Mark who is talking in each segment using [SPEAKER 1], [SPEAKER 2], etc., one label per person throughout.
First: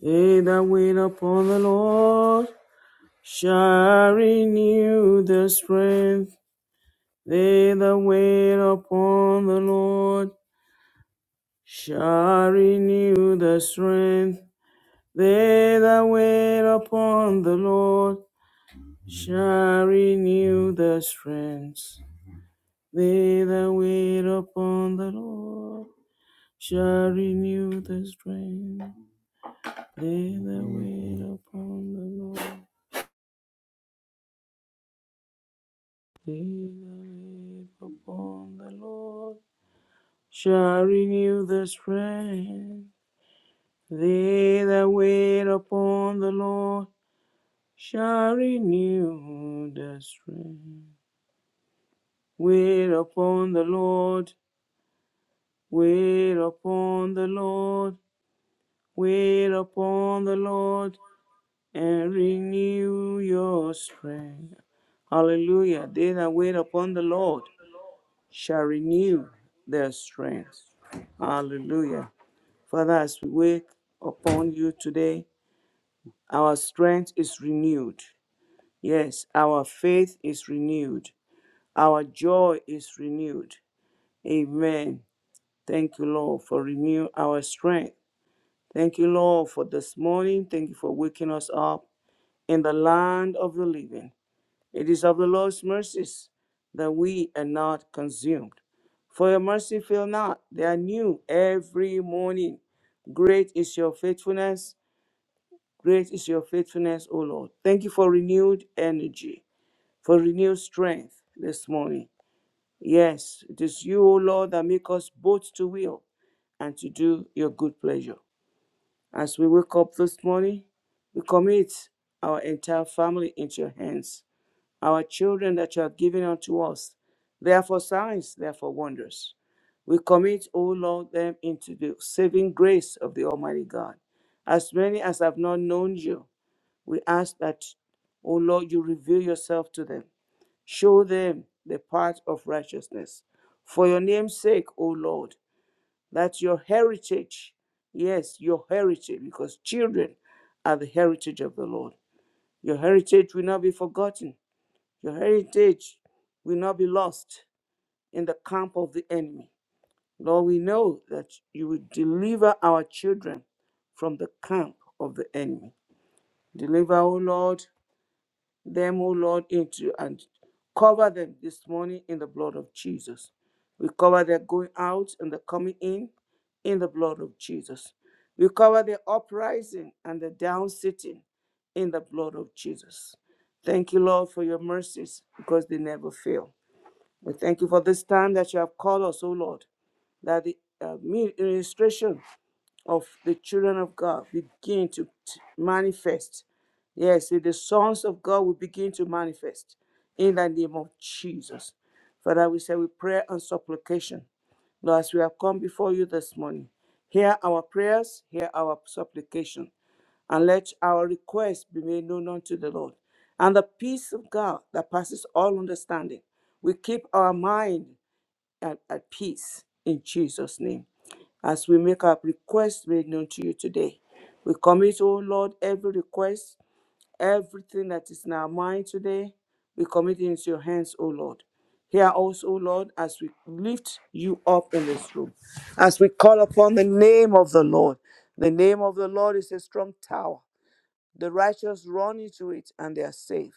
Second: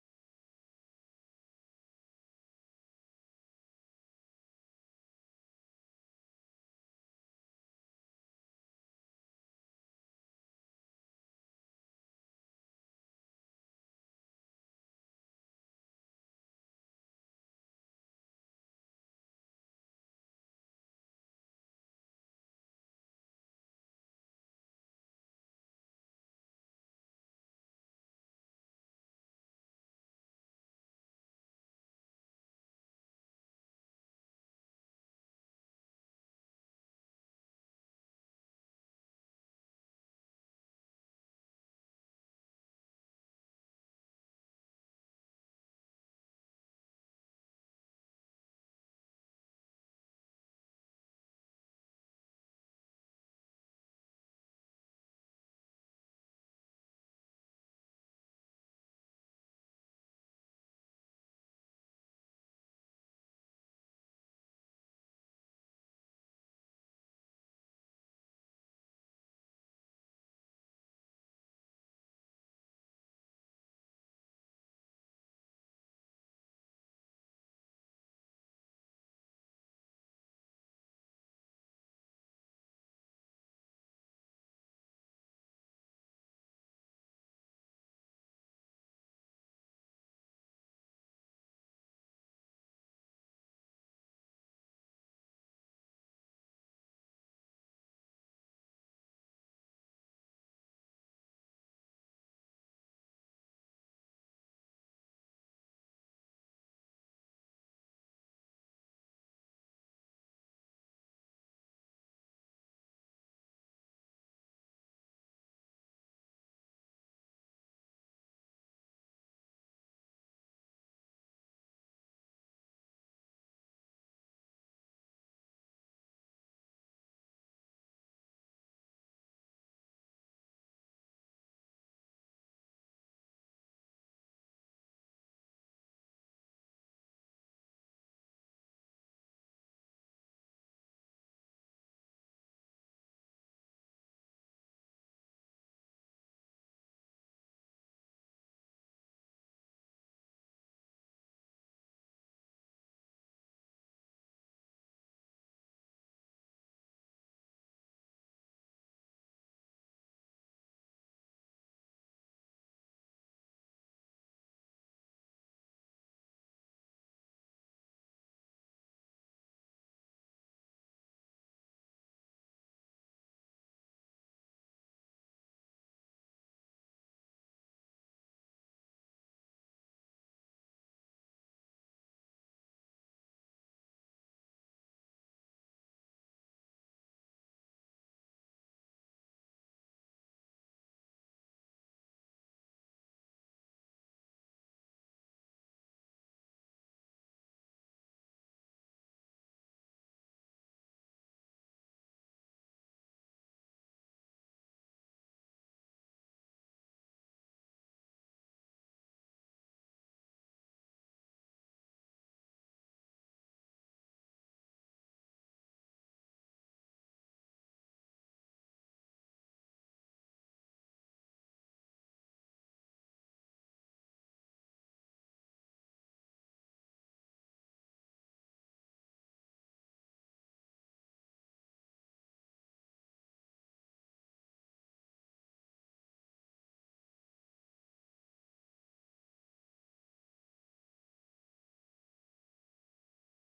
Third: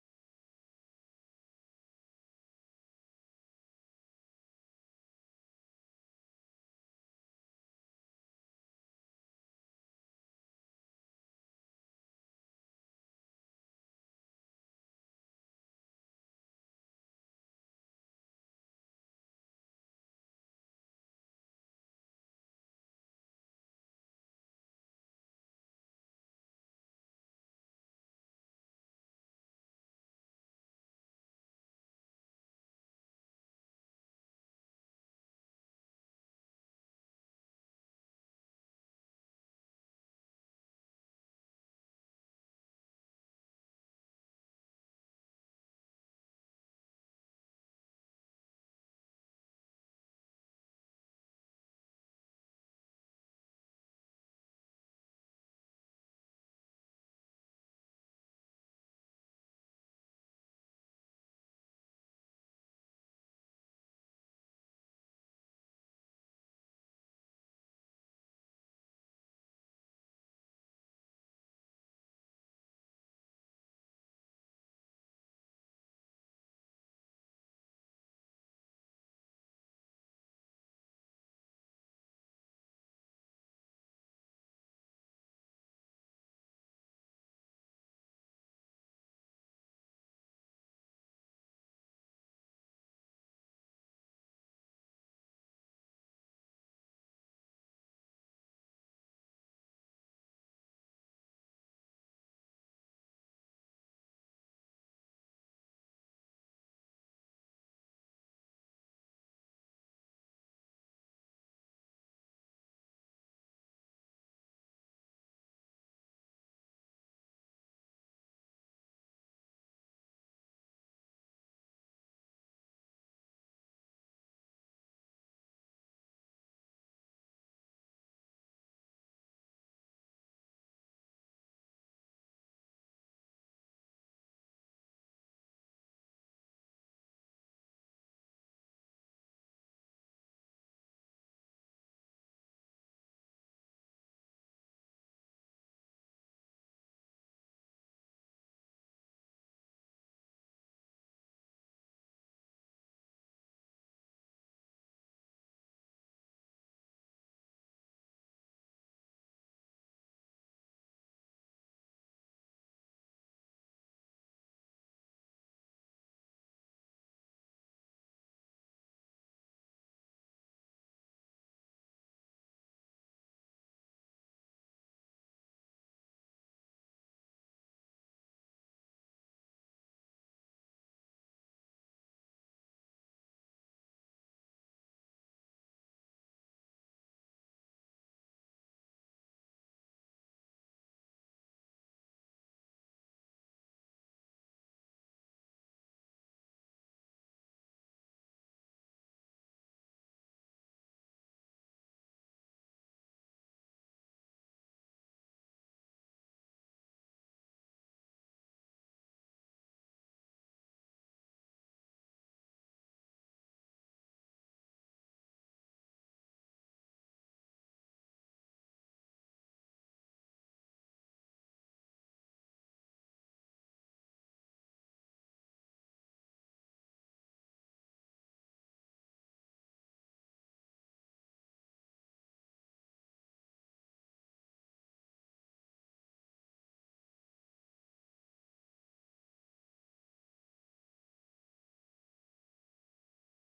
[SPEAKER 1] They that wait upon the Lord shall renew their strength. They that wait upon the Lord shall renew their strength. They that wait upon the Lord shall renew their strength. They that wait upon the Lord shall renew their strength. They that wait upon the Lord. He that wait upon the Lord shall renew their strength. They that wait upon the Lord shall renew their strength. Wait upon the Lord, wait upon the Lord, wait upon the Lord, and renew your strength. Hallelujah. They that wait upon the Lord. shall renew their strength. Hallelujah. Father, as we wake upon you today, our strength is renewed. Yes, our faith is renewed. Our joy is renewed. Amen. Thank you, Lord, for renewing our strength. Thank you, Lord, for this morning. Thank you for waking us up in the land of the living. It is of the Lord's mercies that we are not consumed. For your mercy fail not, they are new every morning. Great is your faithfulness. Great is your faithfulness, O Lord. Thank you for renewed energy, for renewed strength this morning. Yes, it is you, O Lord, that make us both to will and to do your good pleasure. As we wake up this morning, we commit our entire family into your hands our children that you have given unto us. They are for signs, they are for wonders. We commit, O Lord, them into the saving grace of the Almighty God. As many as have not known you, we ask that, O Lord, you reveal yourself to them. Show them the path of righteousness. For your name's sake, O Lord, that your heritage, yes, your heritage, because children are the heritage of the Lord. Your heritage will not be forgotten. Your heritage will not be lost in the camp of the enemy. Lord, we know that you will deliver our children from the camp of the enemy. Deliver, O Lord, them, O Lord, into and cover them this morning in the blood of Jesus. We cover their going out and their coming in in the blood of Jesus. We cover their uprising and their down sitting in the blood of Jesus. Thank you, Lord, for your mercies because they never fail. We thank you for this time that you have called us, O Lord, that the uh, ministration of the children of God begin to t- manifest. Yes, the sons of God will begin to manifest in the name of Jesus. Father, we say with prayer and supplication, Lord, as we have come before you this morning, hear our prayers, hear our supplication and let our requests be made known unto the Lord. And the peace of God that passes all understanding will keep our mind at, at peace in Jesus' name. As we make our requests made known to you today, we commit, O Lord, every request, everything that is in our mind today, we commit it into your hands, O Lord. Hear us, O Lord, as we lift you up in this room, as we call upon the name of the Lord. The name of the Lord is a strong tower the righteous run into it and they are saved.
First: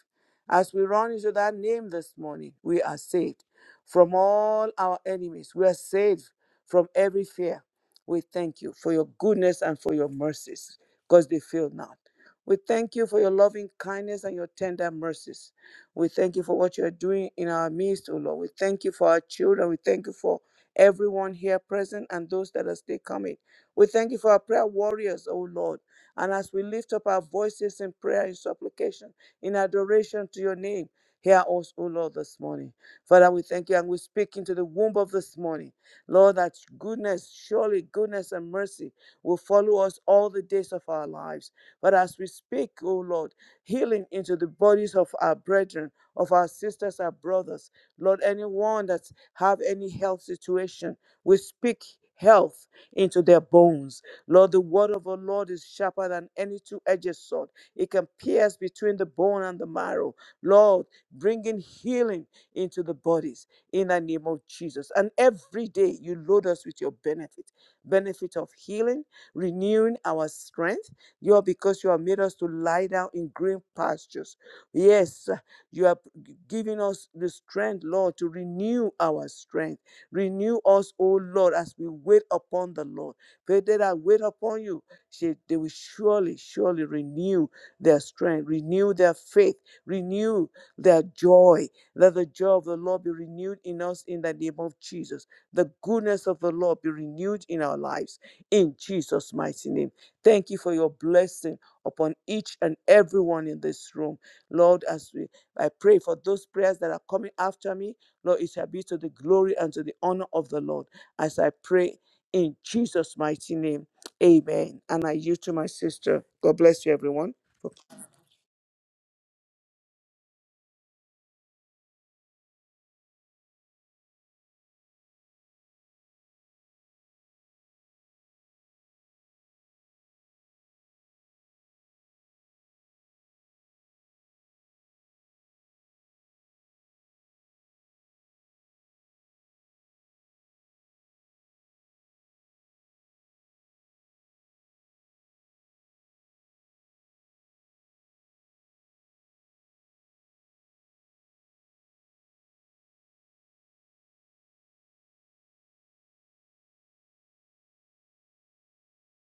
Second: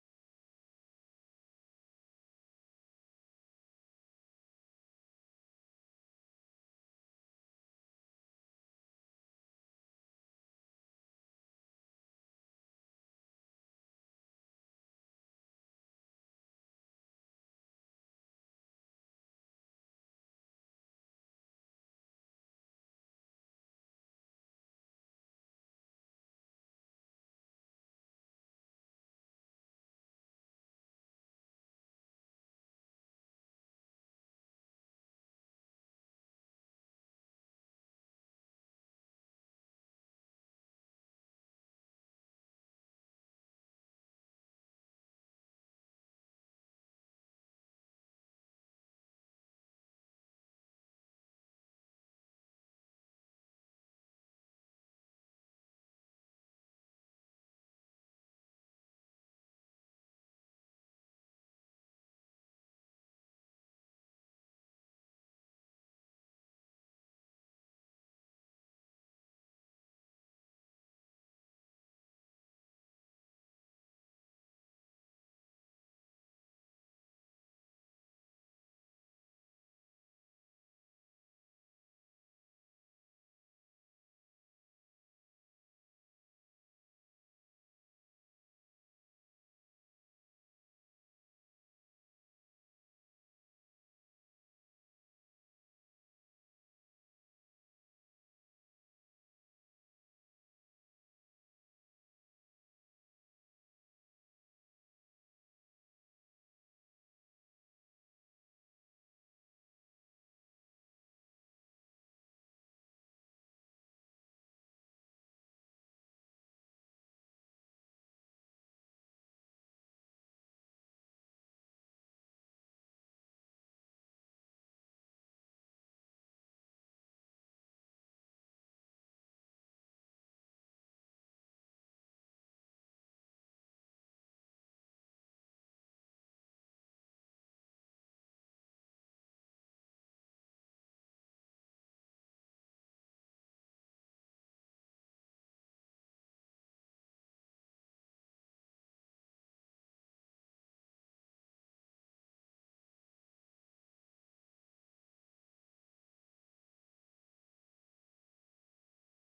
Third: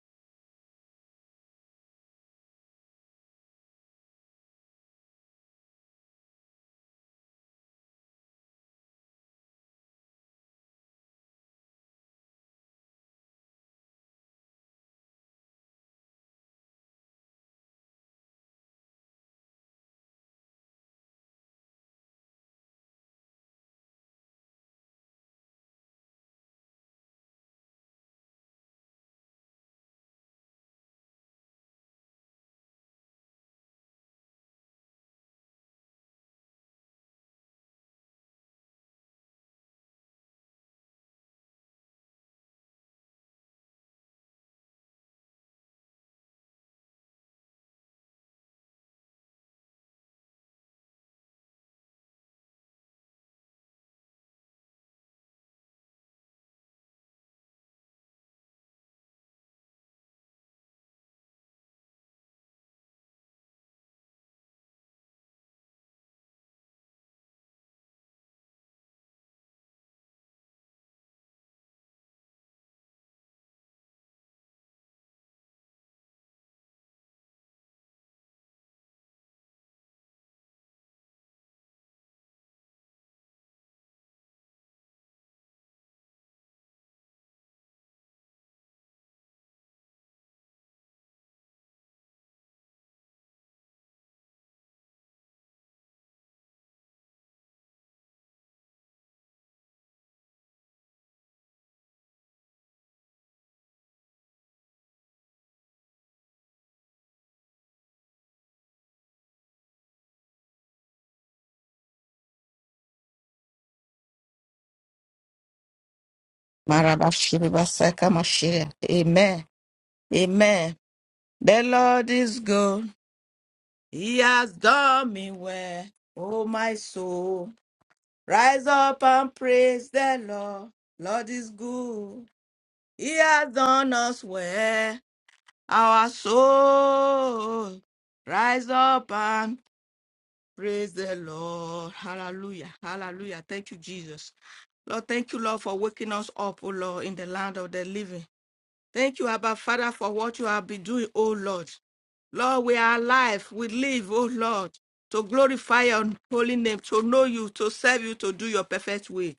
[SPEAKER 1] As we run into that name this morning, we are saved from all our enemies. We are saved from every fear. We thank you for your goodness and for your mercies because they fail not. We thank you for your loving kindness and your tender mercies. We thank you for what you are doing in our midst, O Lord. We thank you for our children. We thank you for everyone here present and those that are still coming. We thank you for our prayer warriors, O Lord. And as we lift up our voices in prayer, in supplication, in adoration to your name, hear us, O Lord, this morning. Father, we thank you and we speak into the womb of this morning. Lord, that goodness, surely goodness and mercy will follow us all the days of our lives. But as we speak, O Lord, healing into the bodies of our brethren, of our sisters, our brothers. Lord, anyone that have any health situation, we speak health into their bones Lord, the word of our Lord is sharper than any two edged sword. It can pierce between the bone and the marrow. Lord, bringing healing into the bodies in the name of Jesus. And every day you load us with your benefit benefit of healing, renewing our strength. You are because you have made us to lie down in green pastures. Yes, you are giving us the strength, Lord, to renew our strength. Renew us, O Lord, as we wait upon the Lord. They that I wait upon you, she, they will surely, surely renew their strength, renew their faith, renew their joy. Let the joy of the Lord be renewed in us in the name of Jesus. The goodness of the Lord be renewed in our lives in Jesus' mighty name. Thank you for your blessing upon each and everyone in this room. Lord, as we I pray for those prayers that are coming after me, Lord, it shall be to the glory and to the honor of the Lord. As I pray in Jesus' mighty name. Amen. And I yield to my sister. God bless you, everyone. for-
[SPEAKER 2] Marabashiribasaka Moshiach. Amen. Amen. The Lord is good. He has done me well. Oh, my soul. Rise up and praise the Lord. Lord is good. He has done us well. Our soul. Rise up and praise the Lord. Hallelujah. Hallelujah. Thank you, Jesus. Lord, thank you, Lord, for waking us up, oh Lord, in the land of the living. Thank you, Abba Father, for what you have been doing, O Lord. Lord, we are alive. We live, O Lord, to glorify your holy name, to know you, to serve you, to do your perfect will.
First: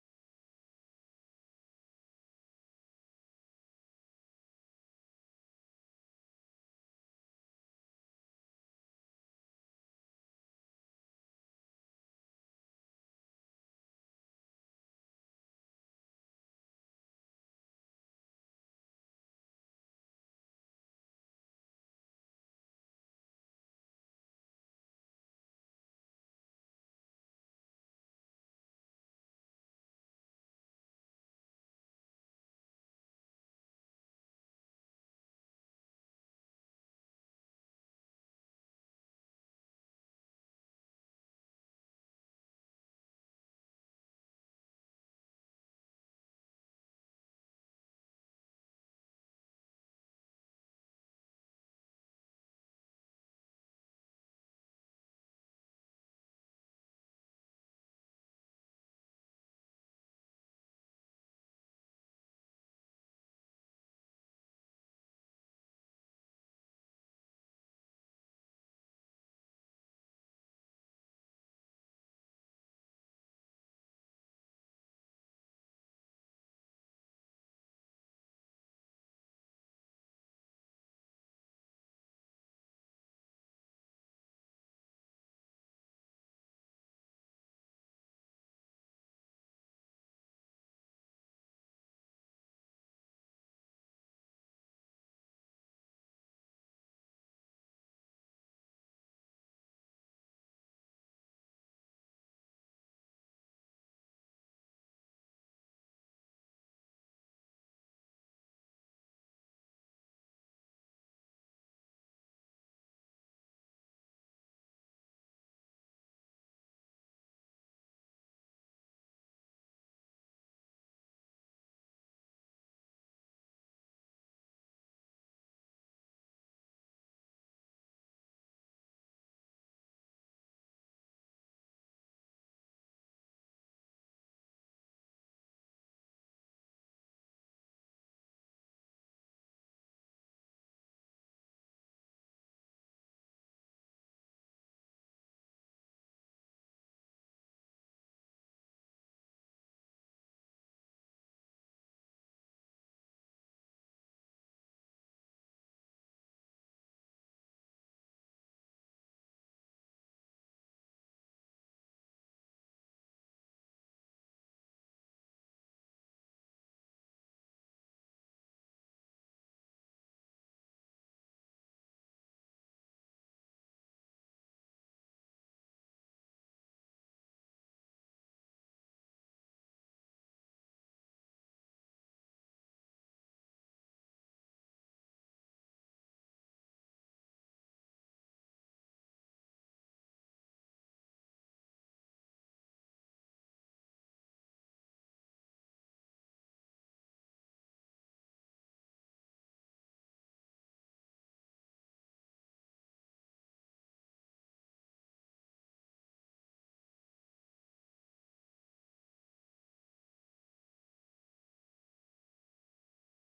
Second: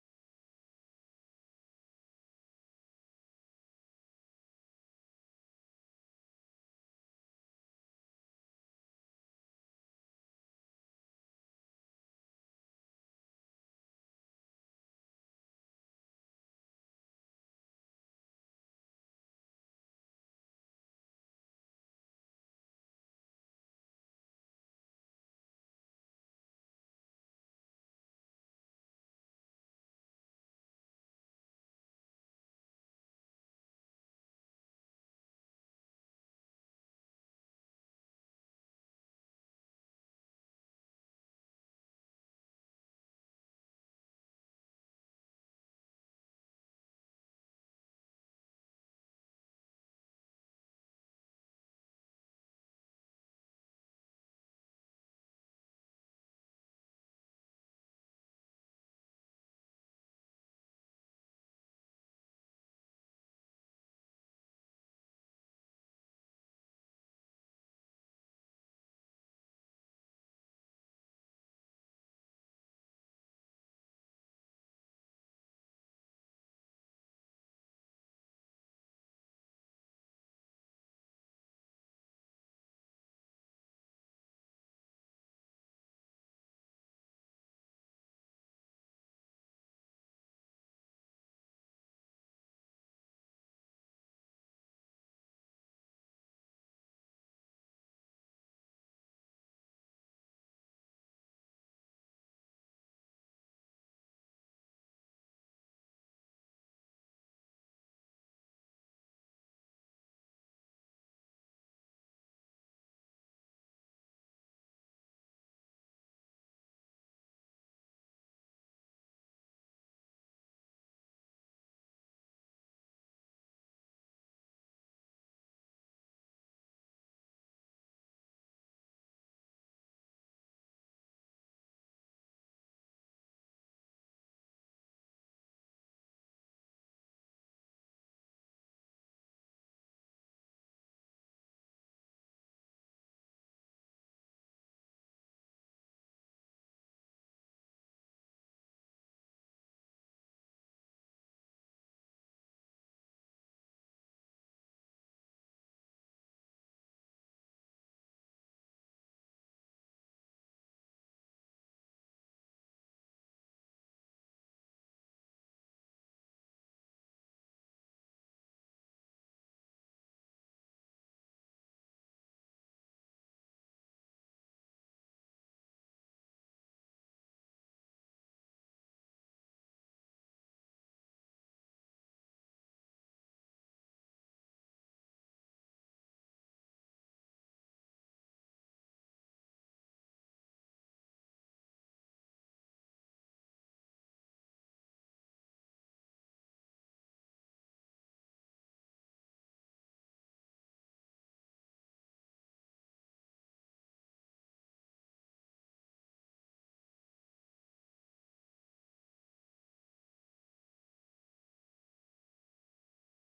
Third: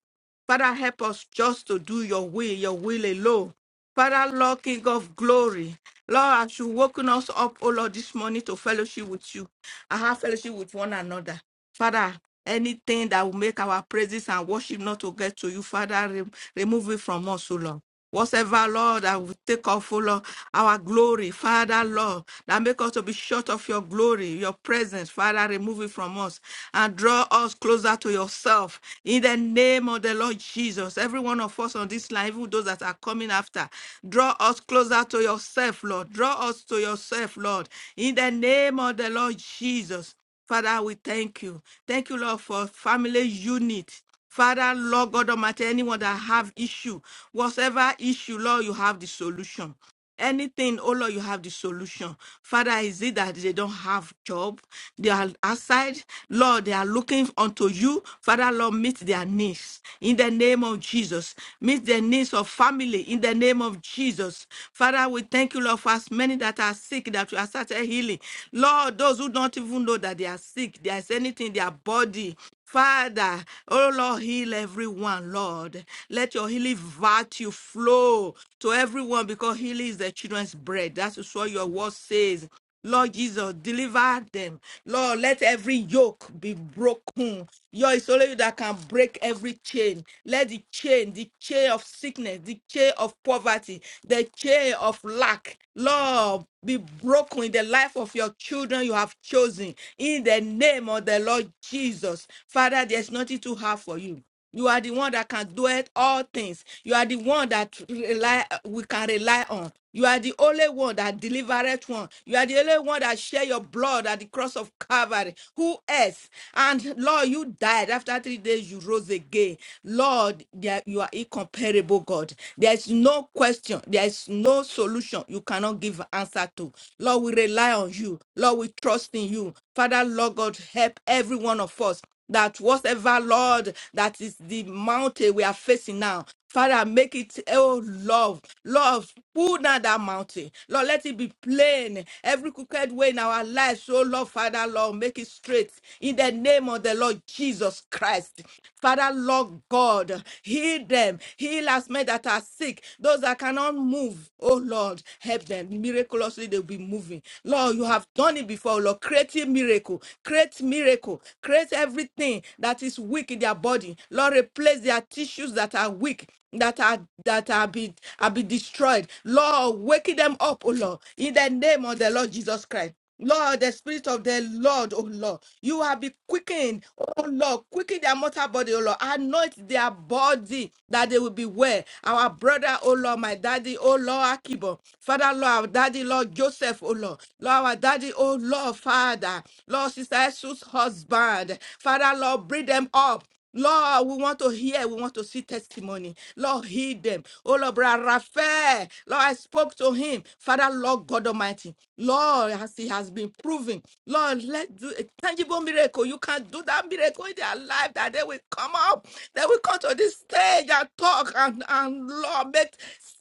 [SPEAKER 2] Father, help us just to do your will, your will alone. Father, Lord, King of glory, Lord, as you woken us up, O Lord, this morning to fellowship with you, I have fellowship with one another. Father, anything that will make our praises and worship not to get to you, Father, re- remove it from us, O Lord. Whatever, Lord, that will take off, O Lord, our glory, Father, Lord, that make us to be short of your glory, your presence, Father, remove it from us and draw us closer to yourself. In the name of the Lord Jesus, every one of us on this line, even those that are coming after, draw us closer to yourself, Lord. Draw us to yourself, Lord. In the name of the Lord Jesus. Father, we thank you. Thank you, Lord, for family unit. Father, Lord God Almighty, anyone that have issue, whatever issue, Lord, you have the solution. Anything, oh Lord, you have the solution. Father, is it that they don't have job? They are outside. Lord, they are looking unto you. Father, Lord, meet their needs in the name of Jesus. Meet the needs of family in the name of Jesus. Father, we thank you, Lord, for as many that are sick that you are started healing. Lord, those who don't even know that they are sick, there is anything in their body. Father, oh Lord, heal everyone, Lord. Let your healing virtue flow to everyone because healing is the children's bread. That's what your word says. Lord Jesus, deliver them. Lord, let every yoke be broken. Your is only you that can break every chain. Let the chain, the chain of sickness, the chain of poverty, the chain of lack, Lord, be broken in the life of your children you have chosen in the name of the Lord Jesus. Father, there's nothing too hard for you. You are the one that can do it all things. You are the one that rely, we can rely on. You are the only one that delivered one. You are the only one that shed your blood at the cross of Calvary. Who else? And Lord, you died. After three days, you rose again. Lord, there- you are incomparable, God. There's no question. There is no solution you cannot give answer to. Lord, we rely on you. Lord, we trust in you. Father, Lord God, help every one of us that whatever, Lord, that is the mountain we are facing now. Father, make it, oh Lord, Lord, pull down that mountain. Lord, let it be plain. Every crooked way in our lives, oh Lord, Father, Lord, make it straight. In the name of the Lord Jesus Christ. Father, Lord God, heal them. Heal as many that are sick, those that cannot move. Oh Lord, help them. Miraculously, they'll be moving. Lord, you have done it before, oh, Lord. Create a miracle. Create miracle. Create everything that is weak in their body. Lord, replace their tissues that are weak. That are that are be are be destroyed. Lord, waken them up, oh Lord, in the name of the Lord Jesus Christ. Lord, the spirit of the Lord, oh Lord, you have been quickened, oh Lord, quicken their mortal body, oh Lord, anoint their body that they will be well. Our brother, oh Lord, my daddy, oh Lord, Akibo, Father, Lord, our daddy, Lord, Joseph, oh Lord, Lord, our daddy, oh Lord, Father, Lord, Sister Jesus' husband, Father, Lord, bring them up. Lord, we want to hear, we want to see testimony. Lord, heal them. Oh, Lord, brother Raphael, Lord, I spoke to him. Father, Lord God Almighty. Lord, as it has been proven, Lord, let do a tangible miracle. You can do that miracle in their life that they will come up, they will come to this stage and talk and, and Lord, make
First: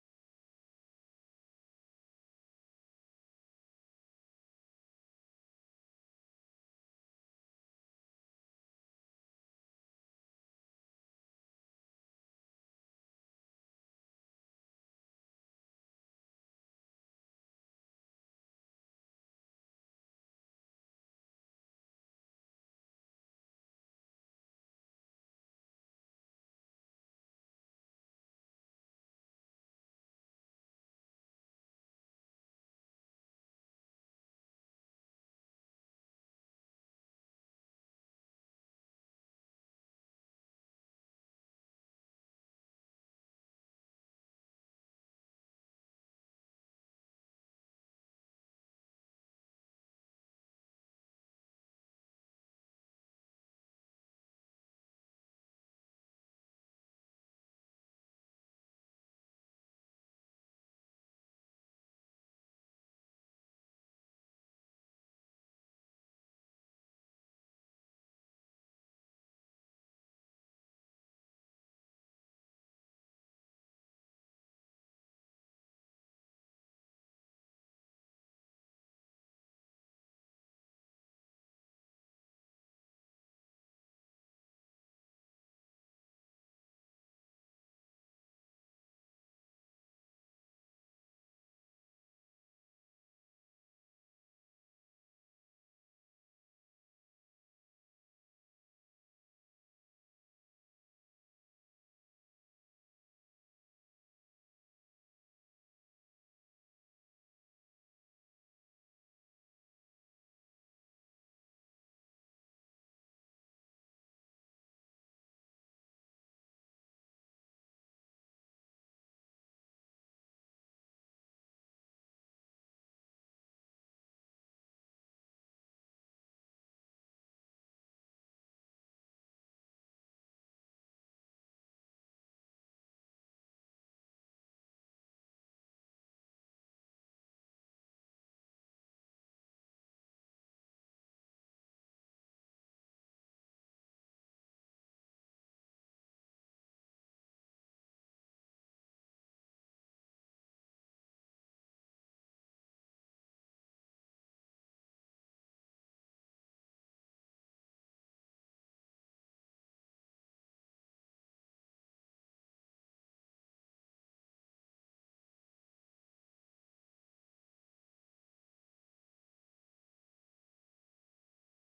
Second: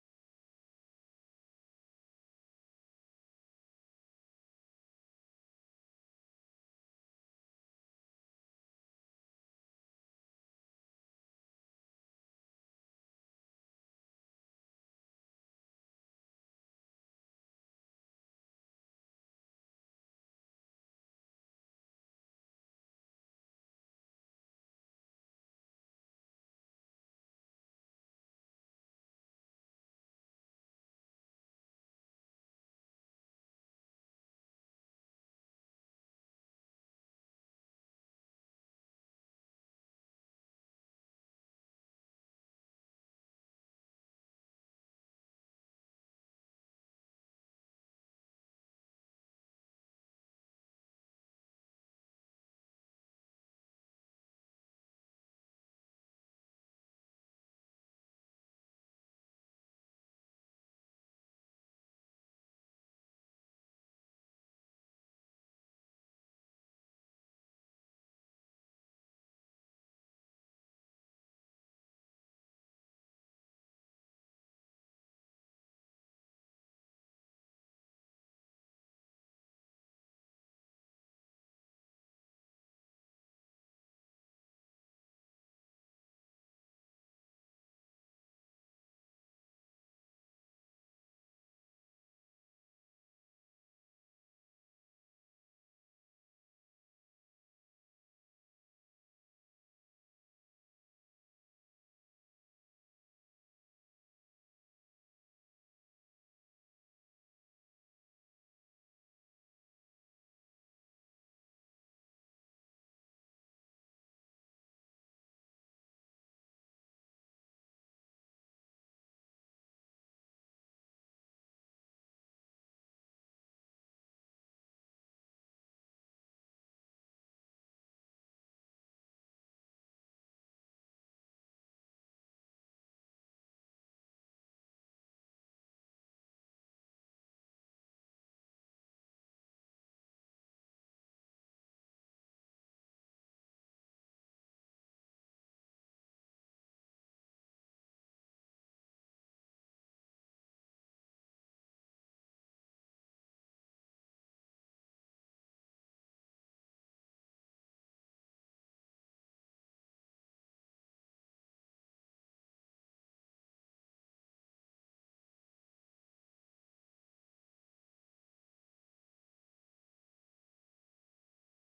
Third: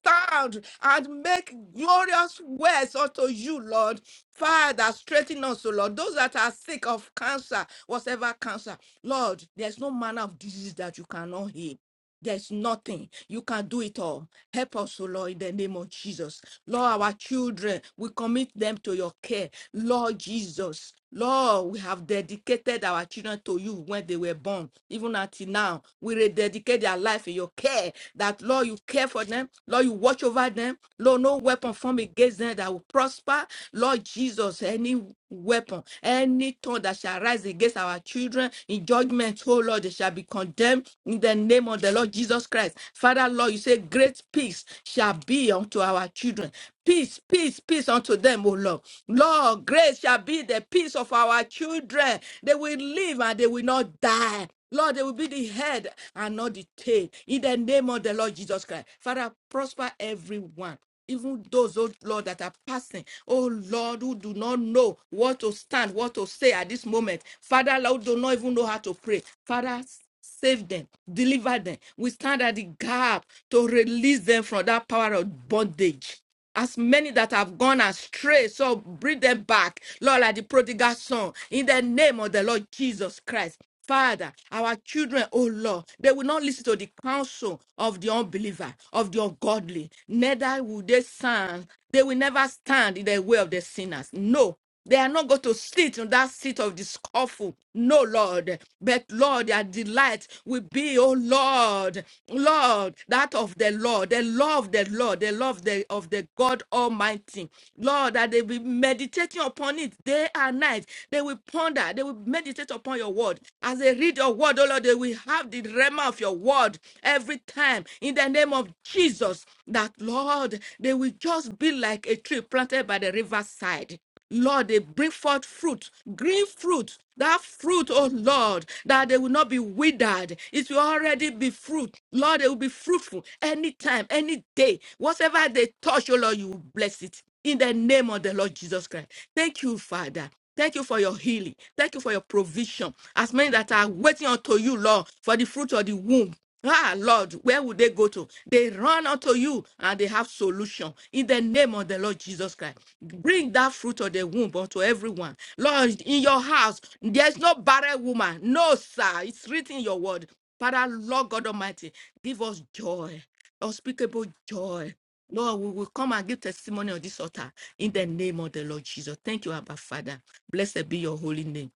[SPEAKER 2] sound and make glorious words unto you, Lord. Father, strengthen us, O Lord. Those that are sick of cancer, whatever cancer, Lord, there's no manner of disease that you cannot heal. There's nothing. You can do it all. Help us, O Lord, in the name of Jesus. Lord, our children, we commit them to your care. Lord Jesus, Lord, we have dedicated our children to you when they were born, even until now. We rededicate their life in your care. That, Lord, you care for them. Lord, you watch over them. Lord, no weapon formed against them that will prosper. Lord Jesus, any weapon, any tongue that shall rise arise against our children in judgment, oh Lord, they shall be condemned in the name of the Lord Jesus Christ. Father, Lord, you say, Great peace shall be unto our children. Peace, peace, peace unto them, O Lord. Lord, grace shall be the peace of our children. They will live and they will not die. Lord, they will be the head and not the tail. In the name of the Lord Jesus Christ. Father, prosper everyone even those, oh Lord, that are passing, oh Lord, who do not know what to stand, what to say at this moment. Father, Lord, do not even know how to pray. Father, save them, deliver them. We stand at the gap to release them from that power of bondage as many that have gone astray. So bring them back, Lord, like the prodigal son, in the name of the Lord Jesus Christ. Father, our children, oh Lord, they will not listen to the counsel of the unbeliever, of the ungodly, neither will they stand. They will never stand in the way of the sinners. No, they are not going to sit on that seat of the scoffle. No, Lord. But, Lord, their delight will be, oh Lord, Lord, that of the Lord, the love of the Lord, the love the, of the God Almighty. Lord, that they will be meditating upon it day and night. They will ponder, they will meditate upon your word. As they read your word, oh Lord, they will have the rhema of your word every time in the name of Jesus. That, Lord, they will just be like a tree planted by the riverside. Lord, they bring forth fruit, green fruit. That fruit, oh Lord, that they will not be withered. It will already be fruit. Lord, they will be fruitful anytime, any day. Whatever they touch, oh Lord, you will bless it. In the name of the Lord Jesus Christ. Thank you, Father. Thank you for your healing. Thank you for your provision. As many that are waiting unto you, Lord, for the fruit of the womb. Ah, Lord, where would they go to? They run unto you and they have solution in the name of the Lord Jesus Christ. Bring that fruit of the womb unto everyone. Lord, in your house, there's no barren woman. No, sir. It's written in your word. Father, Lord God Almighty, give us joy, unspeakable joy. Lord, we will come and give testimony on this altar in the name of the Lord Jesus. Thank you, Abba Father. Blessed be your holy name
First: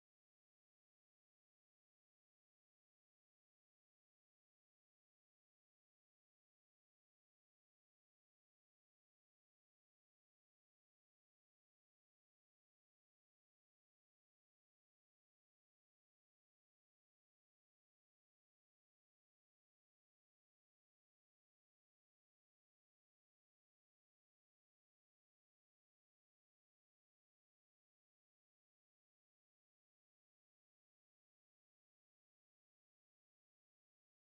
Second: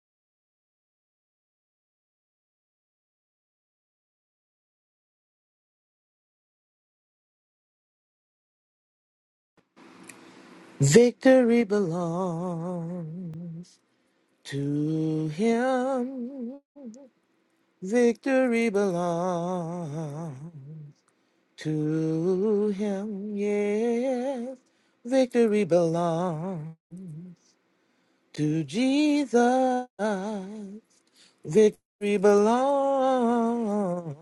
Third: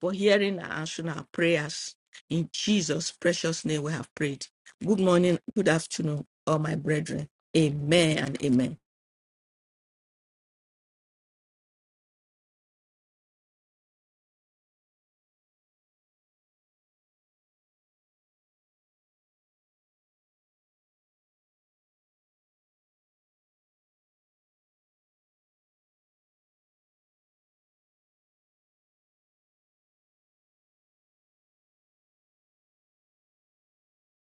[SPEAKER 2] for hearing and answering our prayers. In Jesus' precious name, we have prayed. Good morning, good afternoon, all my brethren. Amen and amen.
[SPEAKER 3] Victory belongs to him. Victory belongs to him. Yes. Victory belongs to Jesus. Victory belongs.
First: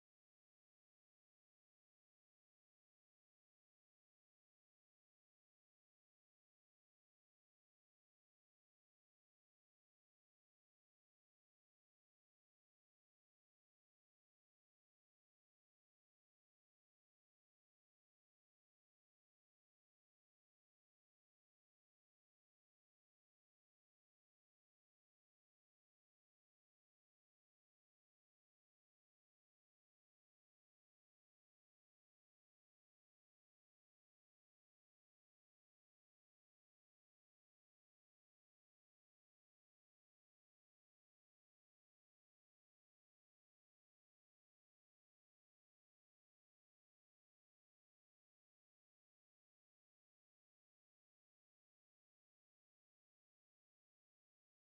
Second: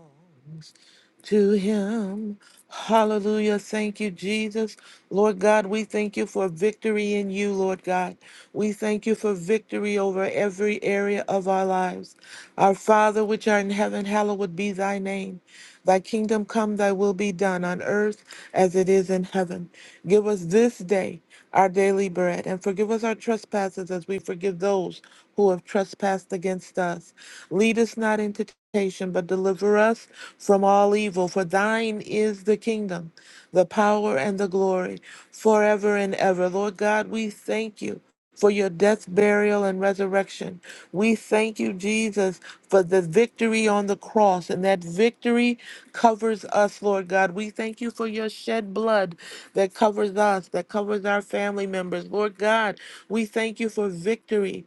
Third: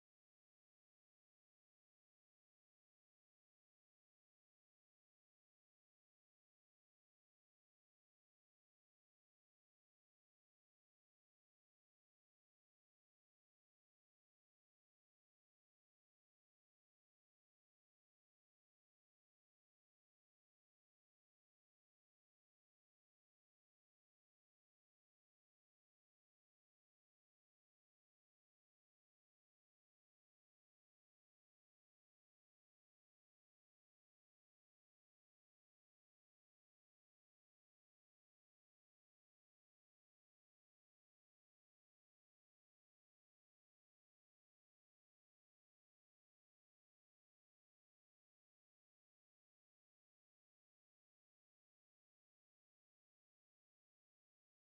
[SPEAKER 3] to him. Hallelujah. Thank you, Jesus. Lord God, we thank you for victory in you, Lord God. We thank you for victory over every area of our lives. Our Father, which art in heaven, hallowed be thy name. Thy kingdom come, thy will be done on earth as it is in heaven. Give us this day our daily bread, and forgive us our trespasses as we forgive those who have trespassed against us. Lead us not into temptation, but deliver us from all evil. For thine is the kingdom, the power, and the glory forever and ever. Lord God, we thank you for your death, burial, and resurrection. We thank you, Jesus, for the victory on the cross, and that victory covers us, Lord God. We thank you for your shed blood that covers us, that covers our family members. Lord God, we thank you for victory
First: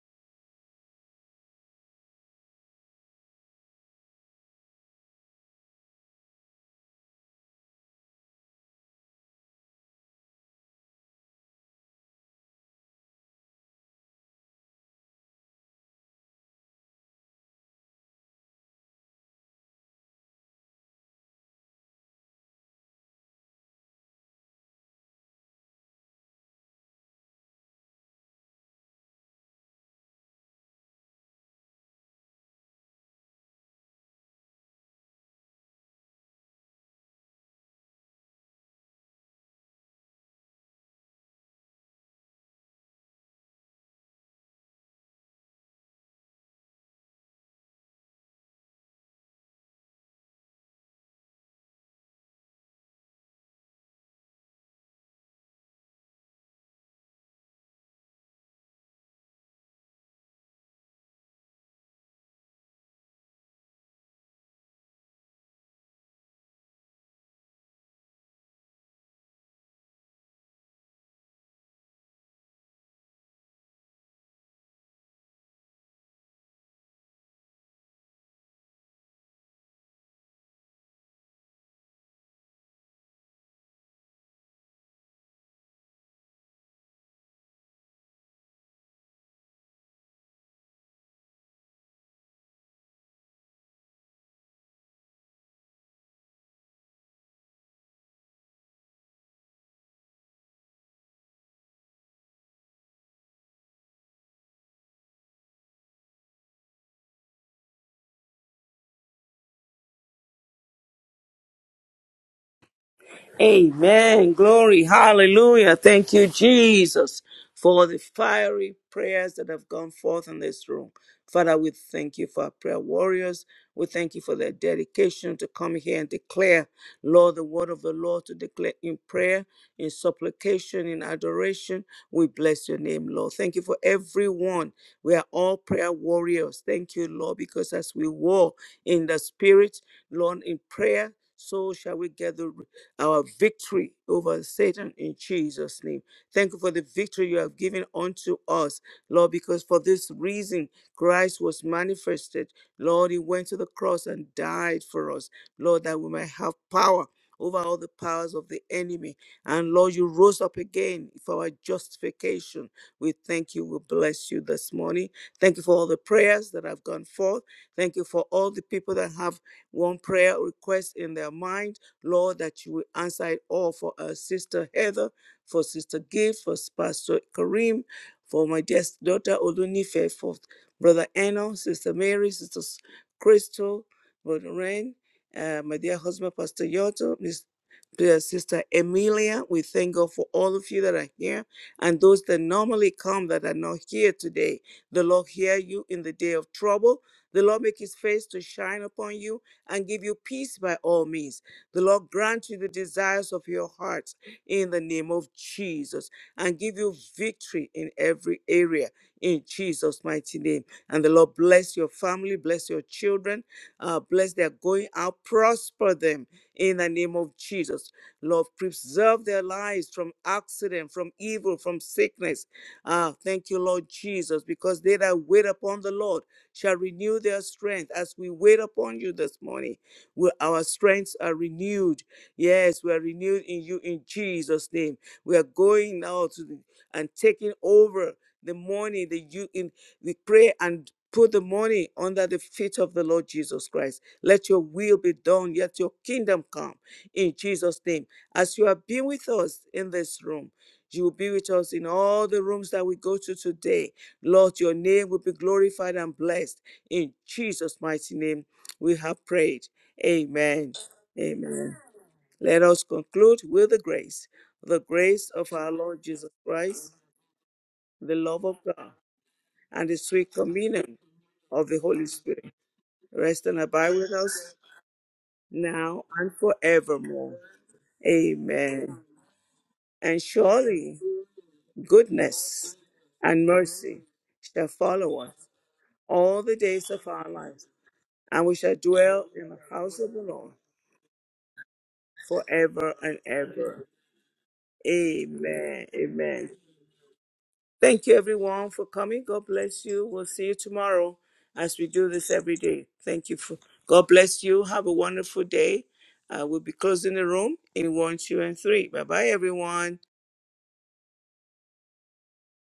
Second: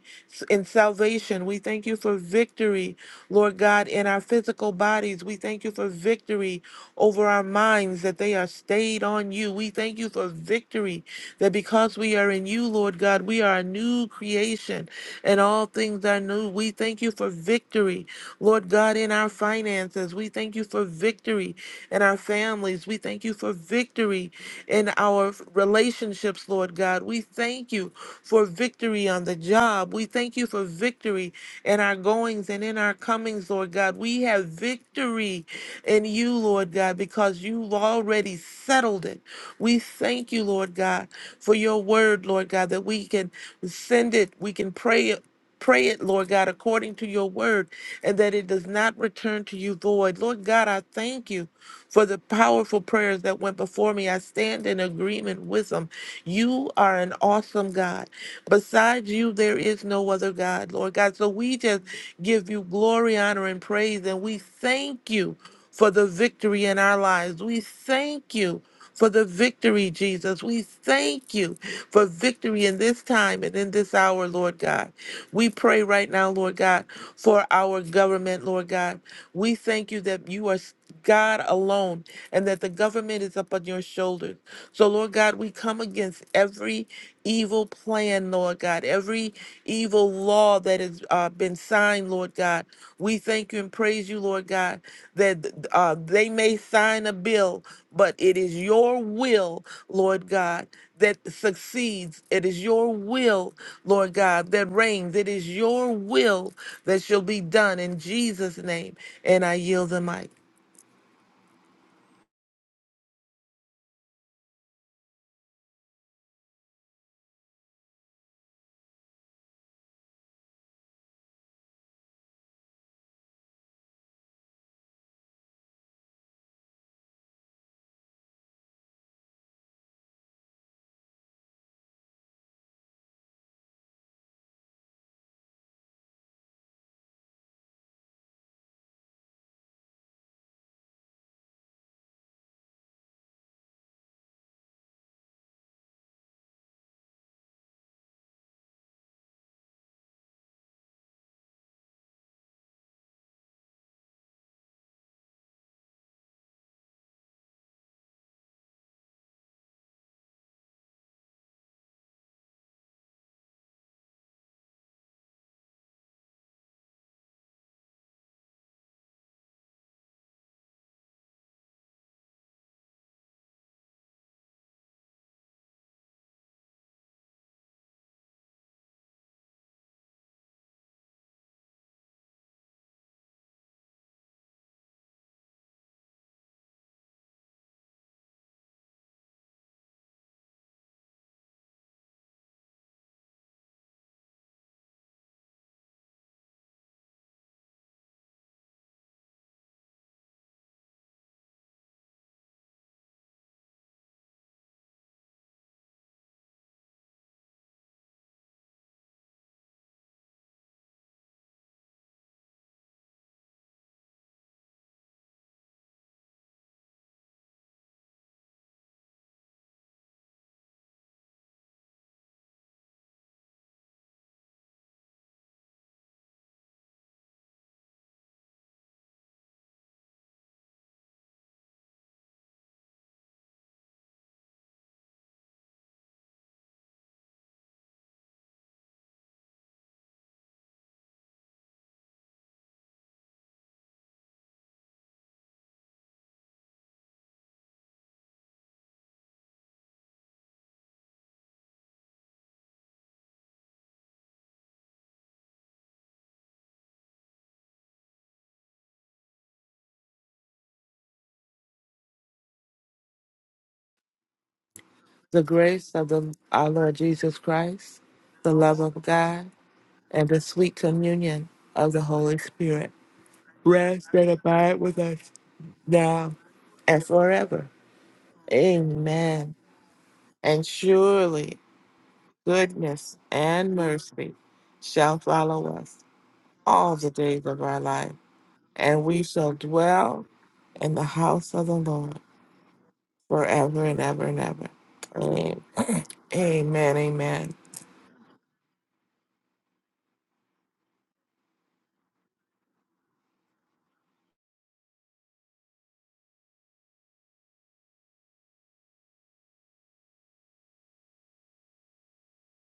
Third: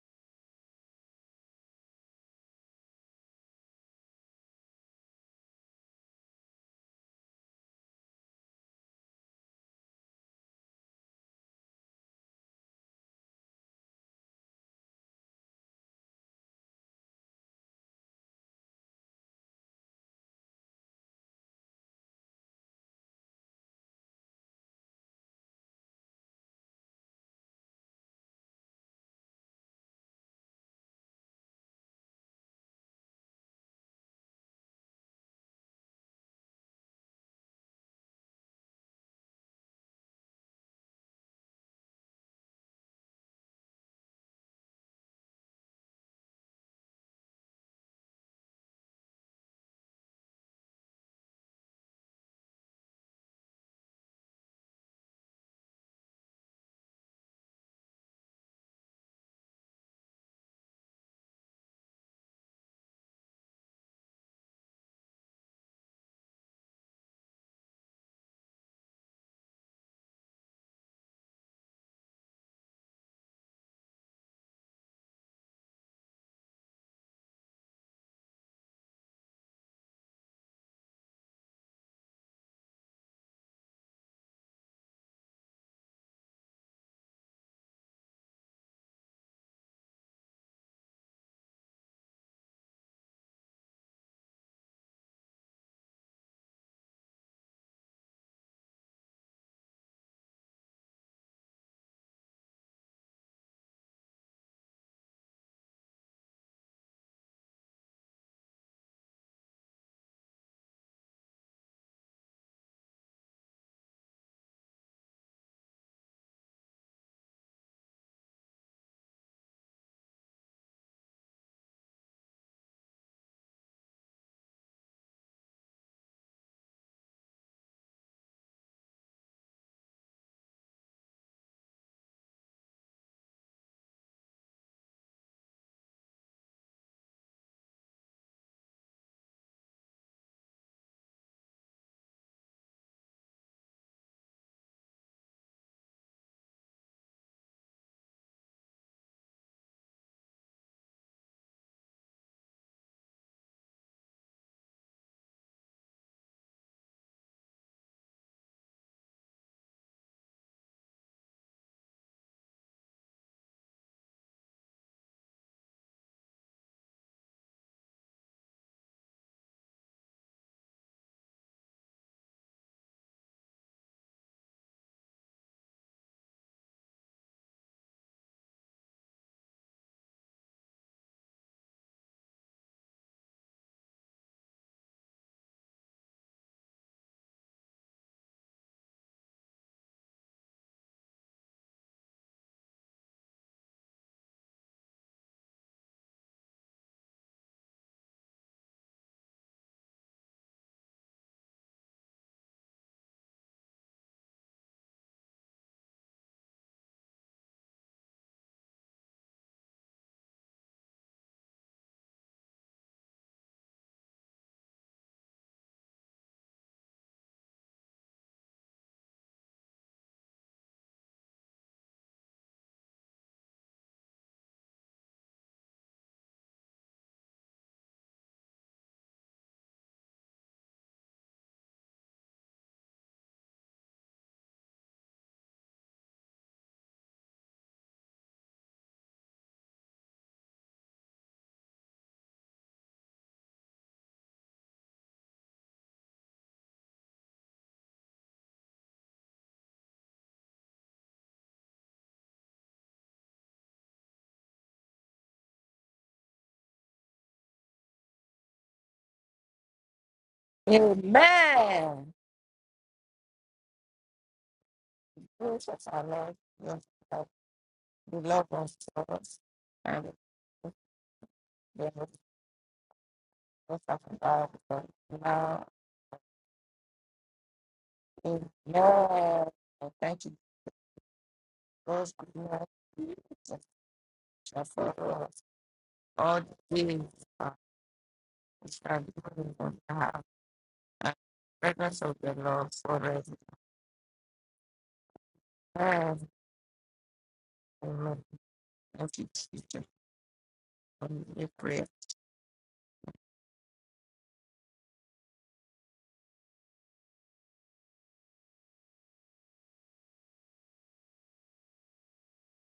[SPEAKER 3] in salvation. We thank you for victory, Lord God, in our physical bodies. We thank you for victory over our minds that they are stayed on you. We thank you for victory that because we are in you, Lord God, we are a new creation and all things are new. We thank you for victory, Lord God, in our finances. We thank you for victory in our families. We thank you for victory in our relationships, Lord God. We thank you for victory on the job. We thank you for victory in our goings and in our comings, Lord God. We have victory in you, Lord God, because you've already settled it. We thank you, Lord God for your word, Lord God, that we can send it, we can pray it. Pray it, Lord God, according to your word, and that it does not return to you void. Lord God, I thank you for the powerful prayers that went before me. I stand in agreement with them. You are an awesome God. Besides you, there is no other God, Lord God. So we just give you glory, honor, and praise, and we thank you for the victory in our lives. We thank you for the victory, Jesus. We thank you for victory in this time and in this hour, Lord God. We pray right now, Lord God, for our government, Lord God. We thank you that you are God alone and that the government is up on your shoulders. So, Lord God, we come against every evil plan, Lord God, every evil law that has uh, been signed, Lord God. We thank you and praise you, Lord God, that uh, they may sign a bill but it is your will, Lord God, that succeeds. It is your will, Lord God, that reigns. It is your will that shall be done in Jesus' name. And I yield the mic.
[SPEAKER 1] Amen. Glory. Hallelujah. Thank you, Jesus, for the fiery prayers that have gone forth in this room. Father, we thank you for our prayer warriors. We thank you for their dedication to come here and declare, Lord, the word of the Lord, to declare in prayer, in supplication, in adoration. We bless your name, Lord. Thank you for everyone. We are all prayer warriors. Thank you, Lord, because as we war in the spirit, Lord, in prayer, so shall we gather our victory over Satan in Jesus' name. Thank you for the victory you have given unto us, Lord, because for this reason Christ was manifested. Lord, he went to the cross and died for us, Lord, that we might have power over all the powers of the enemy. And Lord, you rose up again for our justification. We thank you. We bless you this morning. Thank you for all the prayers that have gone forth. Thank you for all the people that have one prayer request in their mind. Lord, that you will answer it all for our sister Heather, for sister Gift, for Pastor Kareem, for my dear daughter Olunife, for brother Eno, sister Mary, sister Crystal, brother Ren, uh, my dear husband Pastor Yoto, Miss dear sister Emilia. We thank God for all of you that are here and those that normally come that are not here today. The Lord hear you in the day of trouble. The Lord make his face to shine upon you and give you peace by all means. The Lord grant you the desires of your heart in the name of Jesus and give you victory in every area in Jesus' mighty name. And the Lord bless your family, bless your children, uh, bless their going out, prosper them in the name of Jesus. Lord, preserve their lives from accident, from evil, from sickness. Ah, thank you, Lord Jesus, because they that wait upon the Lord shall renew their strength as we wait upon you this morning where our strengths are renewed. Yes, we are renewed in you in Jesus' name. We are going now to the, and taking over the money that you in we pray and put the money under the feet of the Lord Jesus Christ. Let your will be done, let your kingdom come in Jesus' name. As you have been with us in this room, you will be with us in all the rooms that we go to today. Lord, your name will be glorified and blessed. In Jesus' mighty name, we have prayed. Amen. Amen.
[SPEAKER 2] Amen.
[SPEAKER 1] Let us conclude with the grace, the grace
[SPEAKER 3] The
[SPEAKER 1] of our
[SPEAKER 2] Jesus,
[SPEAKER 3] grace
[SPEAKER 1] Lord
[SPEAKER 2] our
[SPEAKER 3] of
[SPEAKER 1] Jesus
[SPEAKER 3] the,
[SPEAKER 2] Lord, you
[SPEAKER 3] our
[SPEAKER 1] Christ,
[SPEAKER 3] Lord
[SPEAKER 2] have-
[SPEAKER 3] Jesus Christ,
[SPEAKER 1] the
[SPEAKER 2] you
[SPEAKER 1] love
[SPEAKER 3] the
[SPEAKER 2] love
[SPEAKER 1] of
[SPEAKER 2] us
[SPEAKER 3] love
[SPEAKER 1] God,
[SPEAKER 3] of
[SPEAKER 2] so much.
[SPEAKER 3] God,
[SPEAKER 1] and the
[SPEAKER 2] And
[SPEAKER 3] and
[SPEAKER 1] sweet
[SPEAKER 3] the sweet
[SPEAKER 1] communion
[SPEAKER 3] communion
[SPEAKER 1] of the
[SPEAKER 2] we
[SPEAKER 3] of
[SPEAKER 2] have
[SPEAKER 3] the
[SPEAKER 1] Holy
[SPEAKER 3] Holy
[SPEAKER 1] Spirit.
[SPEAKER 3] Spirit
[SPEAKER 1] Rest and
[SPEAKER 2] us
[SPEAKER 1] abide
[SPEAKER 3] rest
[SPEAKER 1] with
[SPEAKER 2] of
[SPEAKER 3] and
[SPEAKER 2] God
[SPEAKER 1] us
[SPEAKER 3] abide
[SPEAKER 2] for
[SPEAKER 3] with us
[SPEAKER 2] now.
[SPEAKER 1] now and
[SPEAKER 3] now and
[SPEAKER 1] forevermore.
[SPEAKER 3] forever.
[SPEAKER 1] Amen.
[SPEAKER 2] Amen.
[SPEAKER 3] Amen.
[SPEAKER 2] And
[SPEAKER 1] And
[SPEAKER 2] thank you,
[SPEAKER 3] And
[SPEAKER 1] surely
[SPEAKER 3] surely
[SPEAKER 2] God's goodness
[SPEAKER 1] goodness
[SPEAKER 3] goodness
[SPEAKER 1] and
[SPEAKER 3] and
[SPEAKER 1] mercy
[SPEAKER 3] mercy
[SPEAKER 2] and
[SPEAKER 1] shall
[SPEAKER 3] shall
[SPEAKER 1] follow
[SPEAKER 2] for
[SPEAKER 1] us
[SPEAKER 2] us
[SPEAKER 3] follow us
[SPEAKER 1] all
[SPEAKER 2] all
[SPEAKER 1] the days
[SPEAKER 3] all
[SPEAKER 2] these
[SPEAKER 1] of
[SPEAKER 3] the
[SPEAKER 1] our
[SPEAKER 3] days
[SPEAKER 2] uh,
[SPEAKER 3] of
[SPEAKER 1] lives,
[SPEAKER 3] our life,
[SPEAKER 1] and we shall
[SPEAKER 2] which are
[SPEAKER 3] and we
[SPEAKER 1] dwell in
[SPEAKER 3] shall
[SPEAKER 2] given
[SPEAKER 1] the
[SPEAKER 2] in the
[SPEAKER 1] house of the
[SPEAKER 2] house
[SPEAKER 3] dwell
[SPEAKER 1] Lord
[SPEAKER 3] in the
[SPEAKER 2] and
[SPEAKER 3] house of the
[SPEAKER 2] presence of
[SPEAKER 3] Lord
[SPEAKER 2] the Lord
[SPEAKER 1] forever and
[SPEAKER 2] forever.
[SPEAKER 1] ever.
[SPEAKER 3] forever and ever and ever. Amen.
[SPEAKER 1] Amen.
[SPEAKER 2] Amen.
[SPEAKER 1] Amen.
[SPEAKER 3] Amen. Amen.
[SPEAKER 1] Thank you,
[SPEAKER 2] Thank
[SPEAKER 1] everyone, for coming.
[SPEAKER 2] you,
[SPEAKER 1] God bless
[SPEAKER 2] Jesus,
[SPEAKER 1] you. We'll see you
[SPEAKER 2] for
[SPEAKER 1] tomorrow
[SPEAKER 2] your
[SPEAKER 1] as
[SPEAKER 2] prayer.
[SPEAKER 1] we do this every day. Thank you. For, God bless you. Have a wonderful day. Uh, we'll be closing the room in one, two, and three. Bye bye, everyone.